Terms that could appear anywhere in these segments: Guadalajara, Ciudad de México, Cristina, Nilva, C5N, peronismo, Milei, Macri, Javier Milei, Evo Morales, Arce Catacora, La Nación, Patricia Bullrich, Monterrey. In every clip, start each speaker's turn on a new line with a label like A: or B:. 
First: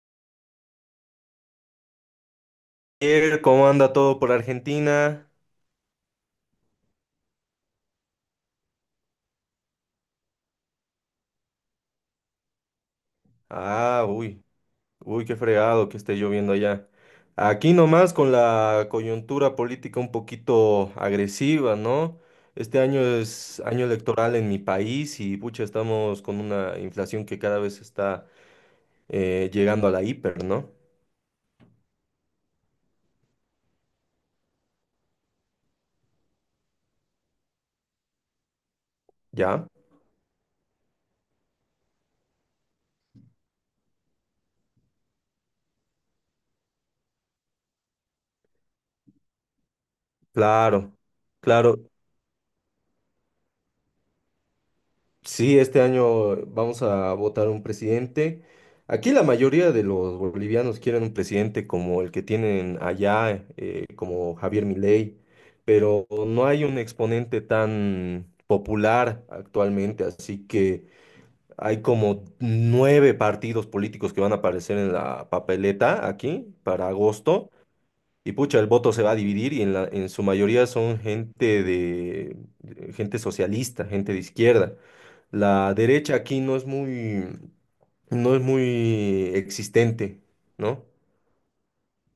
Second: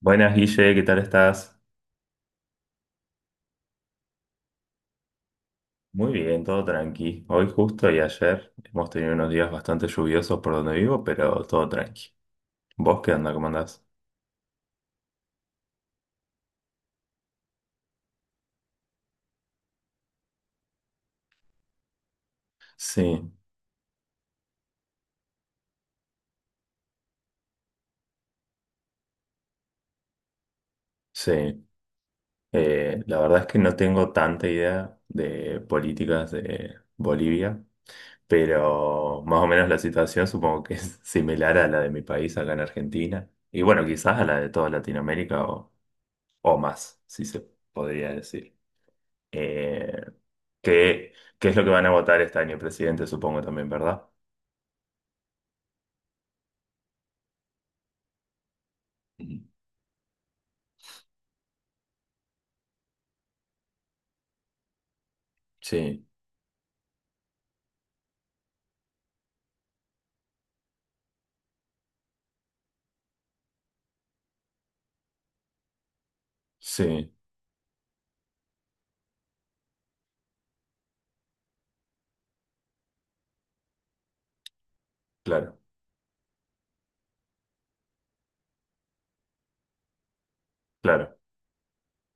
A: Buenas, Guille, ¿qué tal estás?
B: Javier, ¿cómo anda todo por Argentina?
A: Muy bien, todo tranqui. Hoy justo y ayer hemos tenido unos días bastante lluviosos por donde vivo, pero todo tranqui. ¿Vos qué onda? ¿Cómo andás?
B: Ah, uy, Qué fregado que esté lloviendo allá. Aquí nomás con la coyuntura política un poquito agresiva, ¿no? Este año
A: Sí,
B: es año electoral en mi país y pucha, estamos con una inflación que cada vez está llegando a la hiper, ¿no?
A: sí. La verdad es que no tengo tanta idea de políticas de Bolivia, pero más o
B: Ya,
A: menos la situación supongo que es similar a la de mi país acá en Argentina. Y bueno, quizás a la de toda Latinoamérica o más, si se podría decir. Eh,
B: claro,
A: ¿qué, qué es lo que van a
B: claro.
A: votar este año, presidente, supongo también, ¿verdad?
B: Sí, este año vamos a votar un presidente. Aquí la
A: Ujú.
B: mayoría de los bolivianos quieren un presidente como el que tienen allá, como Javier Milei,
A: Sí,
B: pero no hay un exponente tan popular actualmente, así que hay como 9 partidos políticos que van a aparecer en la papeleta aquí para
A: sí,
B: agosto. Y pucha, el voto se va a dividir y en su mayoría son gente de, gente socialista, gente de izquierda.
A: claro,
B: La derecha aquí no es muy, no es muy existente, ¿no?
A: claro.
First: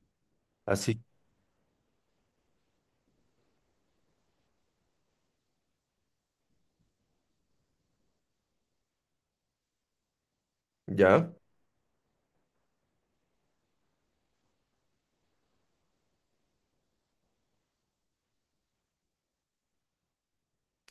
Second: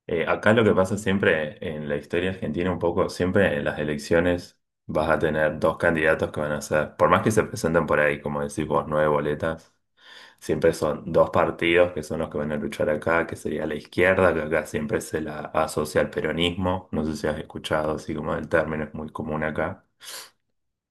A: Acá lo que pasa
B: Así,
A: siempre en la historia argentina un poco, siempre en las elecciones vas a tener dos candidatos que van a ser, por más que se presenten por ahí, como decís vos, nueve boletas, siempre son dos
B: ya.
A: partidos que son los que van a luchar acá, que sería la izquierda, que acá siempre se la asocia al peronismo, no sé si has escuchado, así como el término es muy común acá.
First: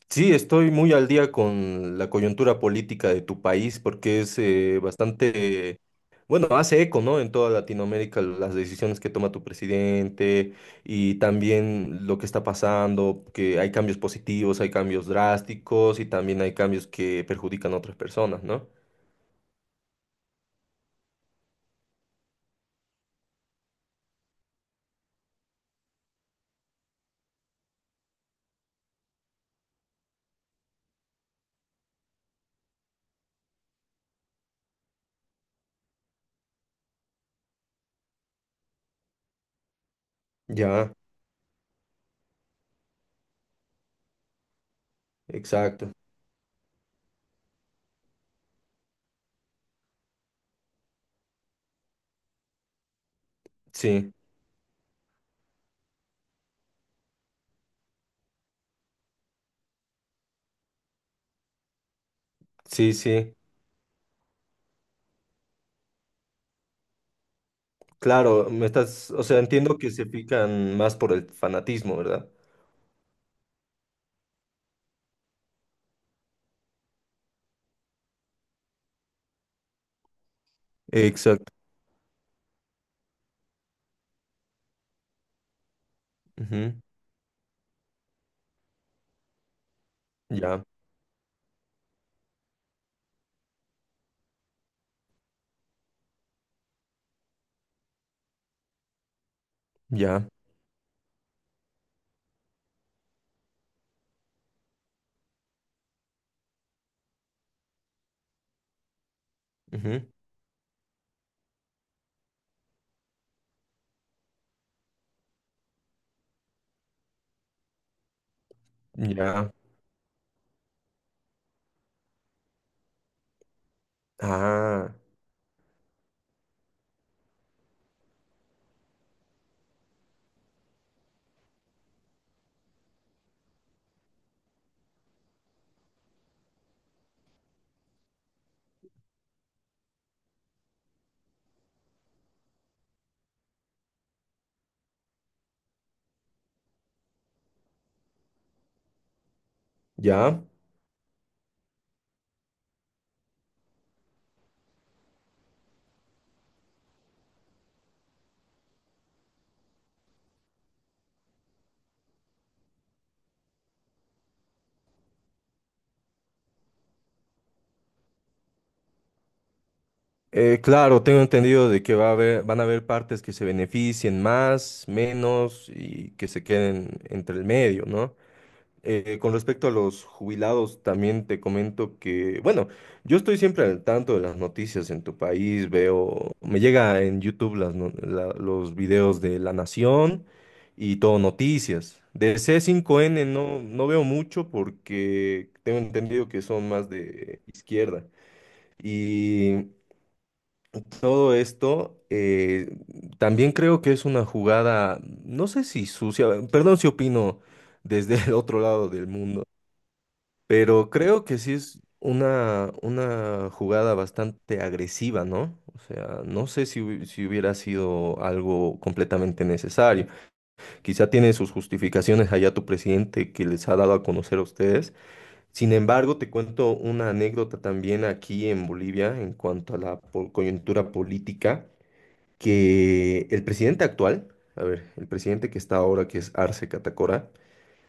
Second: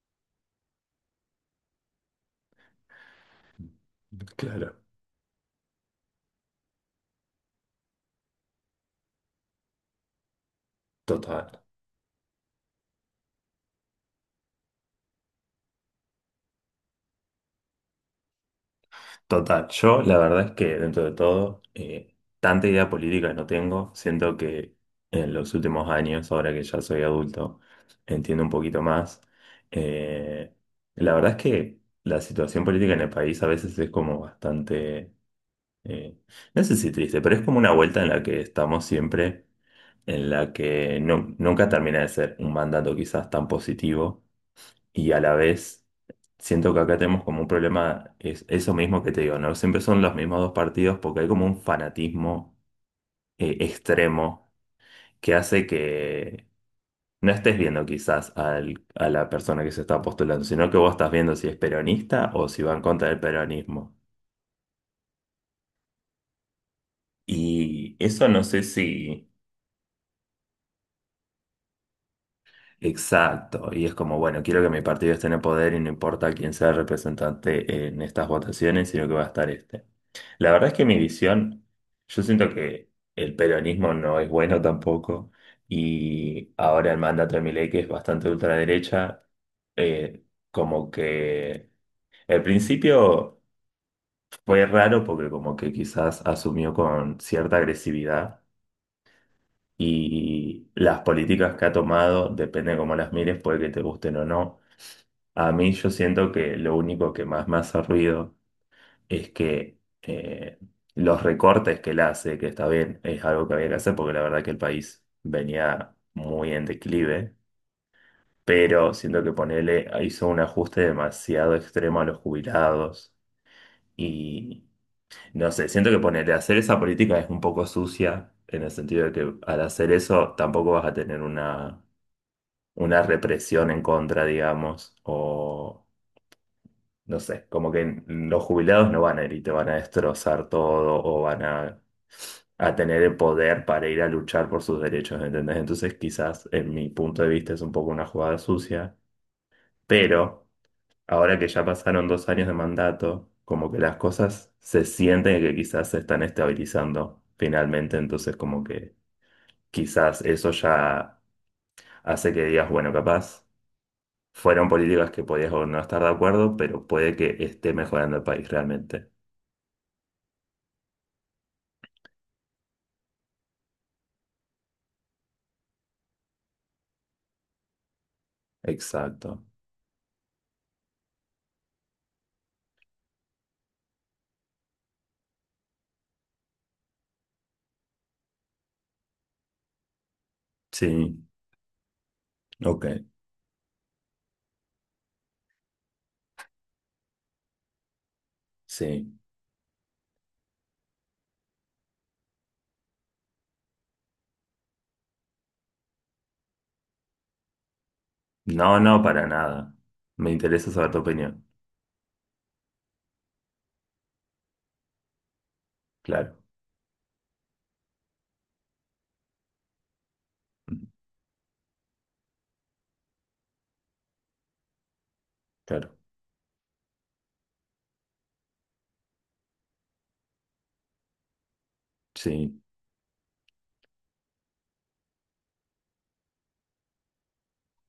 B: Sí, estoy muy al día con la coyuntura política de tu país porque es
A: Claro,
B: bastante, bueno, hace eco, ¿no? En toda Latinoamérica las decisiones que toma tu presidente y
A: total.
B: también lo que está pasando, que hay cambios positivos, hay cambios drásticos y también hay cambios que perjudican a otras personas, ¿no?
A: Total, yo la verdad es que dentro de todo, tanta idea política no tengo. Siento que en los últimos años, ahora que ya soy adulto, entiendo un poquito más. Eh, la verdad es que la situación política en el país a veces es como bastante, eh, no sé si triste, pero es como una vuelta en la que estamos siempre, en la
B: Ya,
A: que nunca termina de ser un mandato quizás tan positivo y a la vez
B: exacto.
A: siento que acá tenemos como un problema, es eso mismo que te digo, ¿no? Siempre son los mismos dos partidos porque hay como un fanatismo
B: Sí,
A: extremo que hace que no estés viendo quizás a la persona que se está postulando, sino que vos estás viendo si es peronista o si va en
B: sí,
A: contra del
B: sí.
A: peronismo. Y eso no
B: Claro,
A: sé
B: me estás, o
A: si...
B: sea, entiendo que se fijan más por el fanatismo, ¿verdad?
A: Exacto, y es como, bueno, quiero que mi partido esté en el poder y no importa quién sea el representante en estas votaciones, sino que va a estar este. La verdad es que mi
B: Exacto.
A: visión, yo siento que el peronismo no es bueno tampoco, y
B: Ujú,
A: ahora el mandato de Milei, que es bastante ultraderecha, eh,
B: ya,
A: como que al principio fue raro porque como que quizás asumió con cierta agresividad.
B: ya,
A: Y las políticas que ha tomado, depende de cómo las mires, puede que te gusten o no. A mí yo siento que lo único que más me hace ruido es que
B: ujú,
A: los recortes que él hace, que está bien, es algo que había que hacer porque la verdad que el país venía muy en declive, pero siento que
B: ya.
A: ponerle hizo un ajuste demasiado extremo a los jubilados y
B: Ah,
A: no sé, siento que ponerle hacer esa política es un poco sucia en el sentido de que al hacer eso tampoco vas a tener una, represión en contra, digamos, o no sé, como que los jubilados no van a ir y te van a destrozar todo o van a tener el poder para ir a luchar por sus derechos, ¿entendés? Entonces quizás en mi punto de vista es un poco una jugada sucia,
B: ya.
A: pero ahora que ya pasaron 2 años de mandato, como que las cosas se sienten que quizás se están estabilizando finalmente, entonces como que quizás eso ya hace que digas, bueno, capaz. Fueron políticas que podías o no estar de acuerdo, pero puede que esté mejorando el país realmente.
B: Claro, tengo entendido de que va a haber, van a haber partes que se beneficien más, menos y que se queden entre el medio, ¿no?
A: Exacto.
B: Con respecto a los jubilados, también te comento que, bueno, yo estoy siempre al tanto de las noticias en tu país, veo, me llega en YouTube las los videos de La Nación y todo
A: Sí,
B: noticias. De
A: ok,
B: C5N no, no veo mucho porque tengo entendido que son más de izquierda.
A: sí.
B: Y todo esto también creo que es una jugada, no sé si sucia, perdón si opino desde el otro
A: No,
B: lado
A: no,
B: del
A: para
B: mundo.
A: nada. Me interesa saber
B: Pero
A: tu
B: creo que
A: opinión.
B: sí es una jugada bastante agresiva, ¿no? O sea,
A: Claro,
B: no sé si, si hubiera sido algo completamente necesario.
A: ujú,
B: Quizá tiene sus justificaciones allá tu presidente que les ha dado a conocer a ustedes. Sin
A: claro,
B: embargo, te cuento una anécdota también aquí en Bolivia en cuanto a la coyuntura política,
A: sí.
B: que el presidente actual, a ver, el presidente que está ahora, que es Arce Catacora,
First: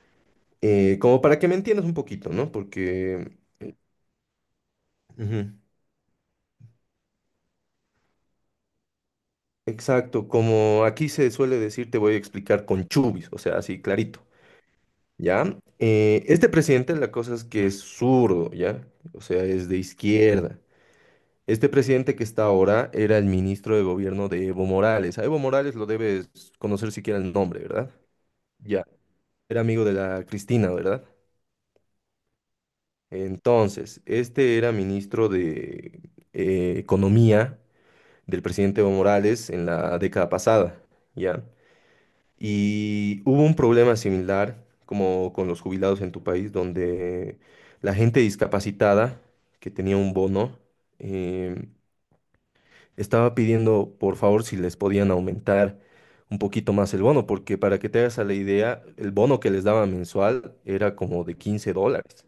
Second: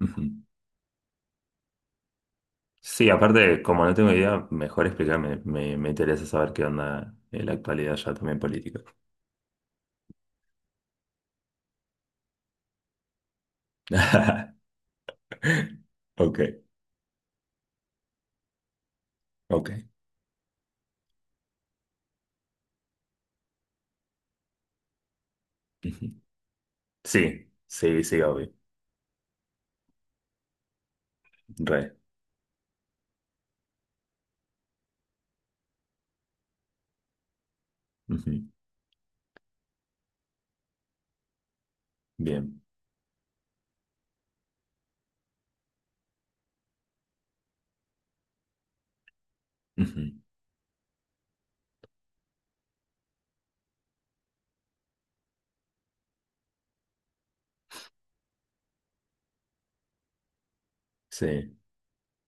A: Ujú.
B: como para que me entiendas un poquito, ¿no?
A: Sí,
B: Porque...
A: aparte, como no tengo idea, mejor explícame.
B: ujú.
A: Me interesa saber qué onda en la actualidad ya también política.
B: Exacto, como aquí se suele decir, te voy a explicar con chubis, o sea, así clarito, ¿ya? Este
A: Ok,
B: presidente, la cosa es que es zurdo, ¿ya? O sea, es
A: ok.
B: de izquierda. Este presidente que está ahora era el ministro de gobierno de Evo Morales. A Evo Morales lo
A: Ujú.
B: debes conocer siquiera el
A: Sí,
B: nombre, ¿verdad?
A: sí, sí, obvio.
B: Ya, era amigo de la Cristina, ¿verdad?
A: Re.
B: Entonces, este era ministro de Economía del
A: Ujú.
B: presidente Evo Morales en la década pasada, ¿ya?
A: Bien.
B: Y hubo un problema similar como con los jubilados en tu país, donde la gente discapacitada que tenía
A: Ujú.
B: un bono eh, estaba pidiendo por favor si les podían aumentar un poquito más el bono, porque para que te hagas a la idea, el bono que les daba mensual era como de
A: Sí,
B: 15 dólares.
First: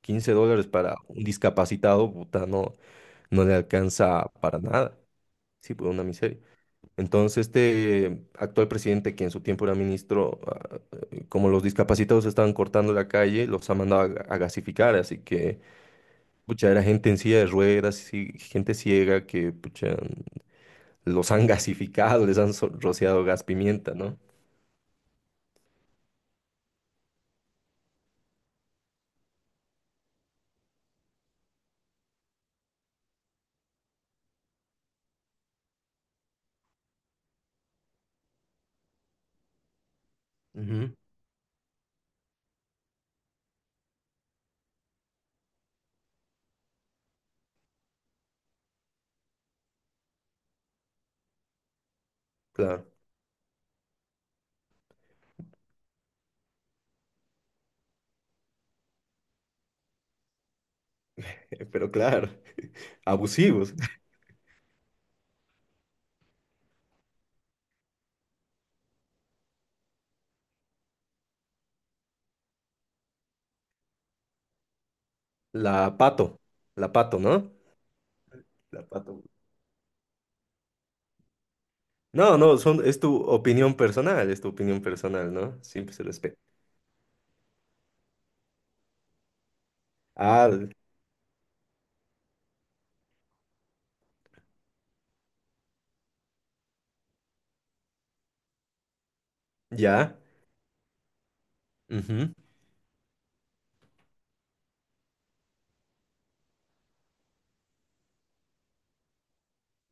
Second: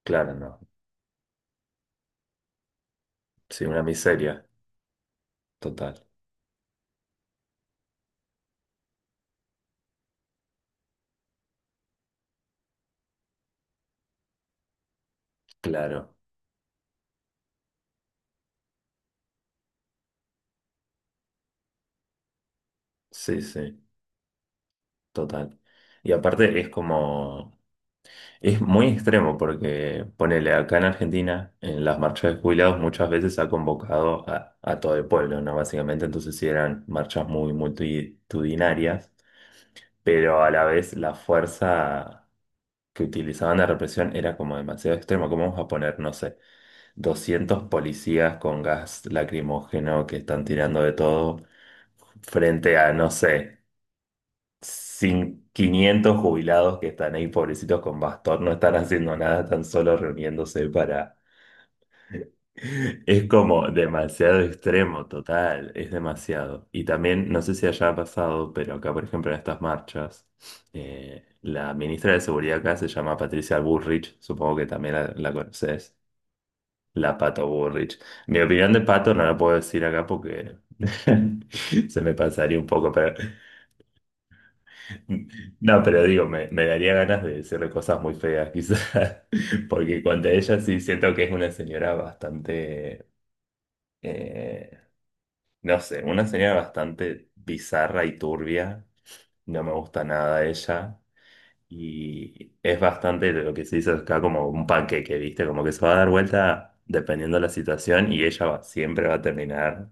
B: quince
A: claro, no.
B: dólares para un discapacitado, puta, no, no le
A: Sí, una
B: alcanza
A: miseria.
B: para nada. Sí, por
A: Total.
B: una miseria. Entonces, este actual presidente, que en su tiempo era ministro, ah, como los discapacitados estaban cortando la calle, los ha mandado a gasificar, así que,
A: Claro.
B: pucha, era gente en silla de ruedas, y gente ciega que, pucha, los han gasificado, les han rociado
A: Sí,
B: gas
A: sí.
B: pimienta, ¿no?
A: Total. Y aparte es como, es muy extremo porque ponele acá en Argentina, en las marchas de jubilados muchas veces ha convocado a, todo el pueblo, ¿no? Básicamente, entonces sí eran marchas muy multitudinarias, pero a la
B: Ujú.
A: vez la fuerza que utilizaban de represión era como demasiado extrema. ¿Cómo vamos a poner, no sé, 200 policías con gas lacrimógeno que están tirando de todo frente
B: Claro,
A: a, no sé sin 500 jubilados que están ahí, pobrecitos con bastón, no están haciendo nada, están solo reuniéndose para...
B: pero claro,
A: Es como
B: abusivos.
A: demasiado extremo, total, es demasiado. Y también, no sé si allá ha pasado, pero acá, por ejemplo, en estas marchas, la ministra de Seguridad acá se llama Patricia Bullrich, supongo que también la,
B: La
A: conoces,
B: pato, la
A: la
B: pato, ¿no?
A: Pato Bullrich. Mi opinión de
B: La
A: Pato
B: pato.
A: no la puedo decir acá porque se me
B: No, no,
A: pasaría un
B: son,
A: poco,
B: es
A: pero
B: tu opinión personal, es tu opinión personal, ¿no?
A: no,
B: Siempre
A: pero
B: se
A: digo,
B: respeta.
A: me daría ganas de decirle cosas muy feas, quizás, porque cuanto a
B: Ah,
A: ella sí siento que es una señora bastante, eh, no sé, una señora bastante bizarra y turbia, no me gusta
B: ya.
A: nada ella, y es bastante lo que se dice acá como un panqueque, ¿viste? Como que se va a dar vuelta dependiendo de la situación y ella siempre va a terminar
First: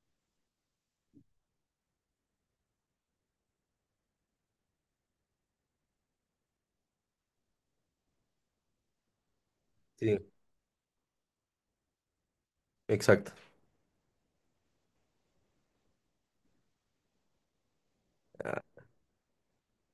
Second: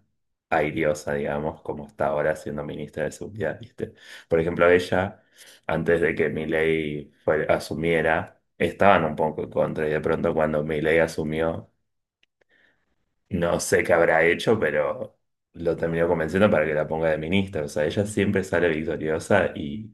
A: airiosa, digamos, como está ahora siendo ministra de Seguridad, ¿viste? Por ejemplo, ella, antes de que Milei asumiera, estaban un poco en contra y de
B: Sí,
A: pronto cuando Milei asumió,
B: exacto.
A: no sé qué habrá hecho, pero lo terminó convenciendo para que la ponga de ministra. O sea, ella siempre sale victoriosa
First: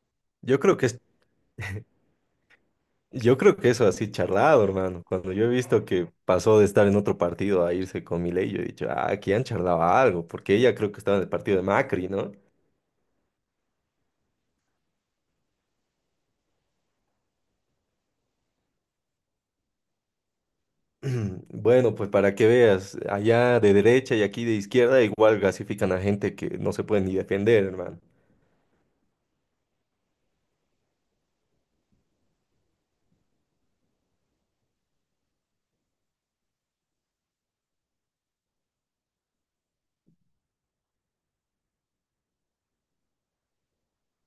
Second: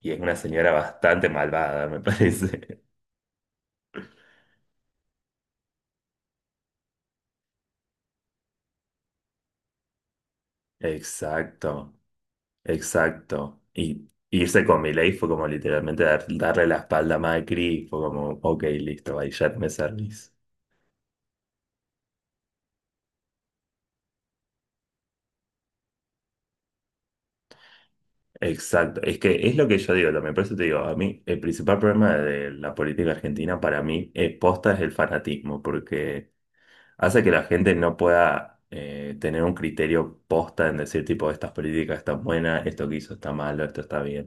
A: y es una
B: Yo
A: señora
B: creo que es,
A: bastante malvada, me parece.
B: yo creo que eso así charlado, hermano. Cuando yo he visto que pasó de estar en otro partido a irse con Milei, yo he dicho, ah, aquí han charlado algo, porque ella creo que estaba en el partido de
A: Exacto,
B: Macri, ¿no?
A: exacto. Y irse con Milei fue como literalmente darle la espalda a Macri, y fue como, ok, listo, ahí ya me servís.
B: Bueno, pues para que veas, allá de derecha y aquí de izquierda igual gasifican a gente que no se puede ni defender, hermano.
A: Exacto, es que es lo que yo digo también, por eso te digo, a mí el principal problema de la política argentina para mí es posta es el fanatismo, porque hace que la gente no pueda tener un criterio posta en decir tipo, estas políticas están buenas, esto que hizo está malo, esto está bien.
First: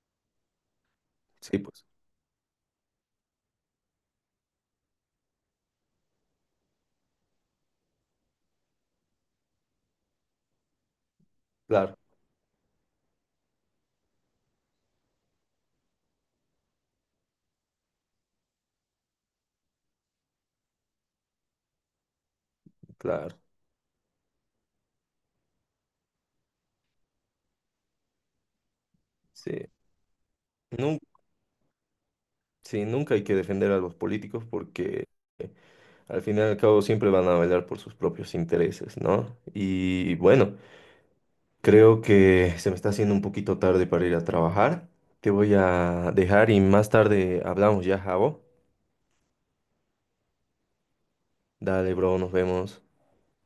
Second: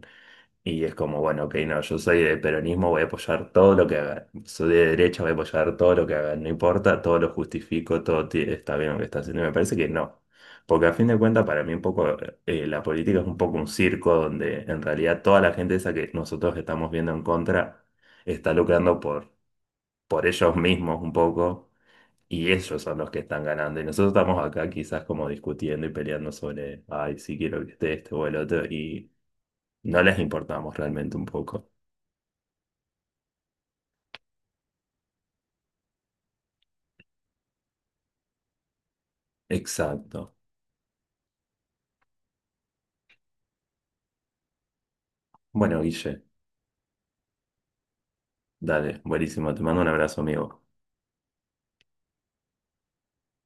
A: Y es como, bueno, ok,
B: Sí,
A: no,
B: pues,
A: yo soy de peronismo, voy a apoyar todo lo que haga. Soy de derecha, voy a apoyar todo lo que haga. No importa, todo lo justifico, todo está bien lo que está haciendo. Y me parece que no. Porque a fin de cuentas, para mí un
B: claro,
A: poco la política es un poco un circo donde en realidad toda la gente esa que nosotros estamos viendo en contra está lucrando por, ellos mismos un poco y ellos son los que
B: claro,
A: están ganando. Y nosotros estamos acá quizás como discutiendo y peleando sobre, ay, sí quiero que esté este o el otro y
B: sí.
A: no les importamos
B: Nun-
A: realmente un poco.
B: sí, nunca hay que defender a los políticos porque al final y al cabo siempre van a velar por sus propios intereses, ¿no? Y
A: Exacto.
B: bueno. Creo que se me está haciendo un poquito tarde para ir a trabajar. Te voy
A: Bueno,
B: a
A: Guille,
B: dejar y más tarde hablamos ya, Javo.
A: dale, buenísimo. Te mando un abrazo, amigo.
B: Dale, bro, nos vemos.